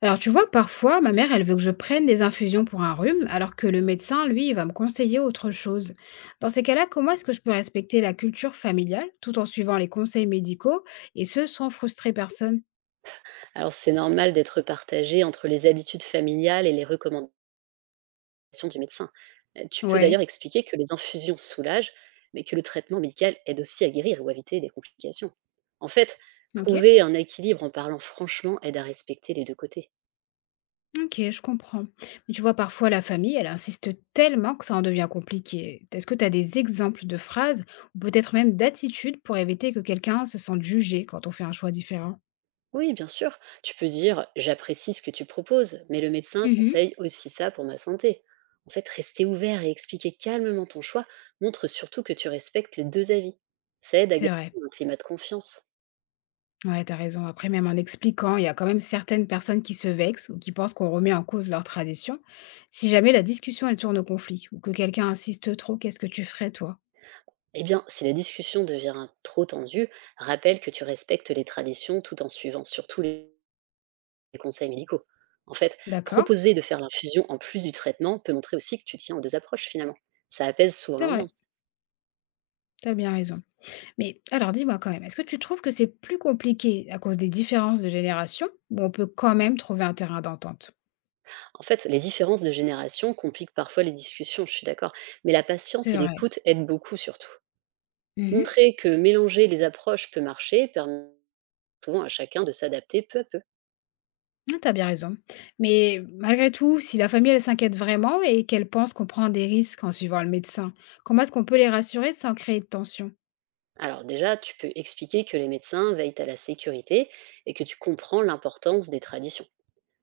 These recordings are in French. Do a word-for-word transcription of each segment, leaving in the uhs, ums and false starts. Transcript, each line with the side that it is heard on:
left: Alors tu vois, parfois, ma mère, elle veut que je prenne des infusions pour un rhume, alors que le médecin, lui, il va me conseiller autre chose. Dans ces cas-là, comment est-ce que je peux respecter la culture familiale tout en suivant les conseils médicaux et ce, sans frustrer personne?
right: Alors, c'est normal d'être partagé entre les habitudes familiales et les recommandations du médecin. Euh, Tu peux d'ailleurs
left: Ouais,
right: expliquer que les infusions soulagent, mais que le traitement médical aide aussi à guérir ou à éviter des complications. En fait,
left: ok,
right: trouver un équilibre en parlant franchement aide à respecter les deux côtés.
left: ok, je comprends. Mais tu vois, parfois, la famille, elle insiste tellement que ça en devient compliqué. Est-ce que tu as des exemples de phrases ou peut-être même d'attitudes pour éviter que quelqu'un se sente jugé quand on fait un choix différent?
right: Oui, bien sûr, tu peux dire j'apprécie ce que tu proposes, mais le médecin
left: Mhm,
right: conseille aussi ça pour ma santé. En fait, rester ouvert et expliquer calmement ton choix montre surtout que tu respectes les deux avis. Ça aide à
left: c'est vrai.
right: garder un climat de confiance.
left: Ouais, t'as raison. Après, même en expliquant, il y a quand même certaines personnes qui se vexent ou qui pensent qu'on remet en cause leur tradition. Si jamais la discussion, elle tourne au conflit ou que quelqu'un insiste trop, qu'est-ce que tu ferais, toi?
right: Eh bien, si la discussion devient trop tendue, rappelle que tu respectes les traditions tout en suivant surtout les les conseils médicaux. En fait,
left: D'accord?
right: proposer de faire l'infusion en plus du traitement peut montrer aussi que tu tiens aux deux approches finalement. Ça apaise souvent
left: C'est vrai,
right: l'ambiance.
left: t'as bien raison. Mais alors, dis-moi quand même, est-ce que tu trouves que c'est plus compliqué à cause des différences de génération ou on peut quand même trouver un terrain d'entente?
right: En fait, les différences de génération compliquent parfois les discussions, je suis d'accord, mais la patience
left: C'est
right: et
left: vrai.
right: l'écoute aident beaucoup surtout.
left: Mhm.
right: Montrer que mélanger les approches peut marcher permet souvent à chacun de s'adapter peu à peu.
left: Ah, t'as bien raison. Mais malgré tout, si la famille, elle s'inquiète vraiment et qu'elle pense qu'on prend des risques en suivant le médecin, comment est-ce qu'on peut les rassurer sans créer de tension?
right: Alors déjà, tu peux expliquer que les médecins veillent à la sécurité et que tu comprends l'importance des traditions.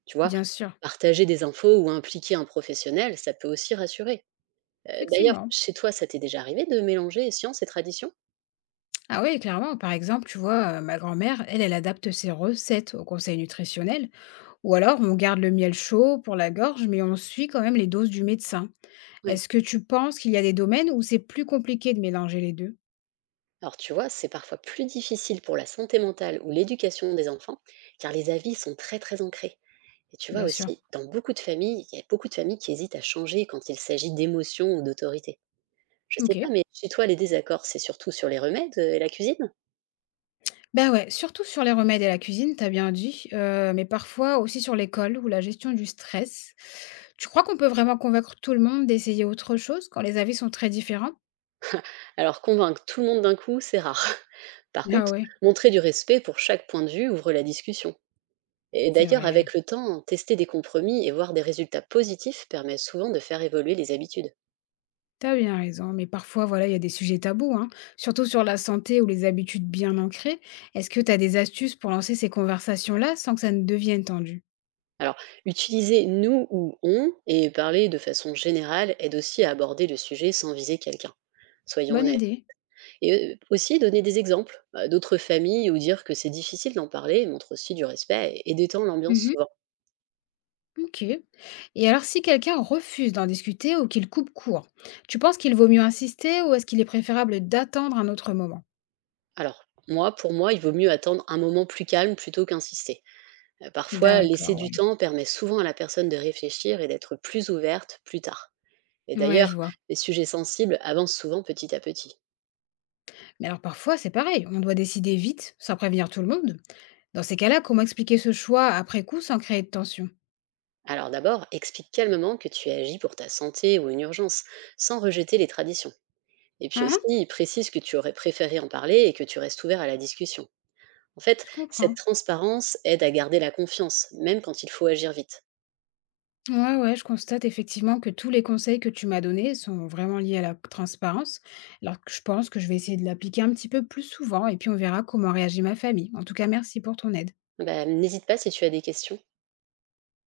right: Tu vois,
left: Bien sûr,
right: partager des infos ou impliquer un professionnel, ça peut aussi rassurer. Euh, D'ailleurs,
left: effectivement.
right: chez toi, ça t'est déjà arrivé de mélanger science et tradition?
left: Ah oui, clairement. Par exemple, tu vois, euh, ma grand-mère, elle, elle adapte ses recettes au conseil nutritionnel. Ou alors, on garde le miel chaud pour la gorge, mais on suit quand même les doses du médecin.
right: Oui.
left: Est-ce que tu penses qu'il y a des domaines où c'est plus compliqué de mélanger les deux?
right: Alors tu vois, c'est parfois plus difficile pour la santé mentale ou l'éducation des enfants, car les avis sont très très ancrés. Et tu vois
left: Bien sûr.
right: aussi, dans beaucoup de familles, il y a beaucoup de familles qui hésitent à changer quand il s'agit d'émotions ou d'autorité. Je sais
left: Ok.
right: pas, mais chez toi, les désaccords, c'est surtout sur les remèdes euh, et la cuisine.
left: Ben ouais, surtout sur les remèdes et la cuisine, t'as bien dit, euh, mais parfois aussi sur l'école ou la gestion du stress. Tu crois qu'on peut vraiment convaincre tout le monde d'essayer autre chose quand les avis sont très différents?
right: Alors convaincre tout le monde d'un coup, c'est rare. Par
left: Ah
right: contre,
left: ouais,
right: montrer du respect pour chaque point de vue ouvre la discussion. Et
left: c'est
right: d'ailleurs,
left: vrai.
right: avec le temps, tester des compromis et voir des résultats positifs permet souvent de faire évoluer les habitudes.
left: T'as bien raison, mais parfois, voilà, il y a des sujets tabous, hein, surtout sur la santé ou les habitudes bien ancrées. Est-ce que t'as des astuces pour lancer ces conversations-là sans que ça ne devienne tendu?
right: Alors, utiliser nous ou on et parler de façon générale aide aussi à aborder le sujet sans viser quelqu'un. Soyons
left: Bonne
right: honnêtes.
left: idée.
right: Et euh, aussi donner des exemples euh, d'autres familles ou dire que c'est difficile d'en parler montre aussi du respect et détend l'ambiance
left: Mhm,
right: souvent.
left: ok. Et alors, si quelqu'un refuse d'en discuter ou qu'il coupe court, tu penses qu'il vaut mieux insister ou est-ce qu'il est préférable d'attendre un autre moment?
right: Alors, moi, pour moi, il vaut mieux attendre un moment plus calme plutôt qu'insister. Heu, parfois, laisser
left: D'accord,
right: du
left: ouais.
right: temps permet souvent à la personne de réfléchir et d'être plus ouverte plus tard. Et
left: Ouais,
right: d'ailleurs,
left: je vois.
right: les sujets sensibles avancent souvent petit à petit.
left: Mais alors parfois, c'est pareil, on doit décider vite, sans prévenir tout le monde. Dans ces cas-là, comment expliquer ce choix après coup sans créer de tension?
right: Alors d'abord, explique calmement que tu agis pour ta santé ou une urgence, sans rejeter les traditions. Et puis
left: Ah, ah,
right: aussi, précise que tu aurais préféré en parler et que tu restes ouvert à la discussion. En fait,
left: je
right: cette
left: comprends.
right: transparence aide à garder la confiance, même quand il faut agir vite.
left: Ouais, ouais, je constate effectivement que tous les conseils que tu m'as donnés sont vraiment liés à la transparence. Alors que je pense que je vais essayer de l'appliquer un petit peu plus souvent et puis on verra comment réagit ma famille. En tout cas, merci pour ton aide.
right: Bah, n'hésite pas si tu as des questions.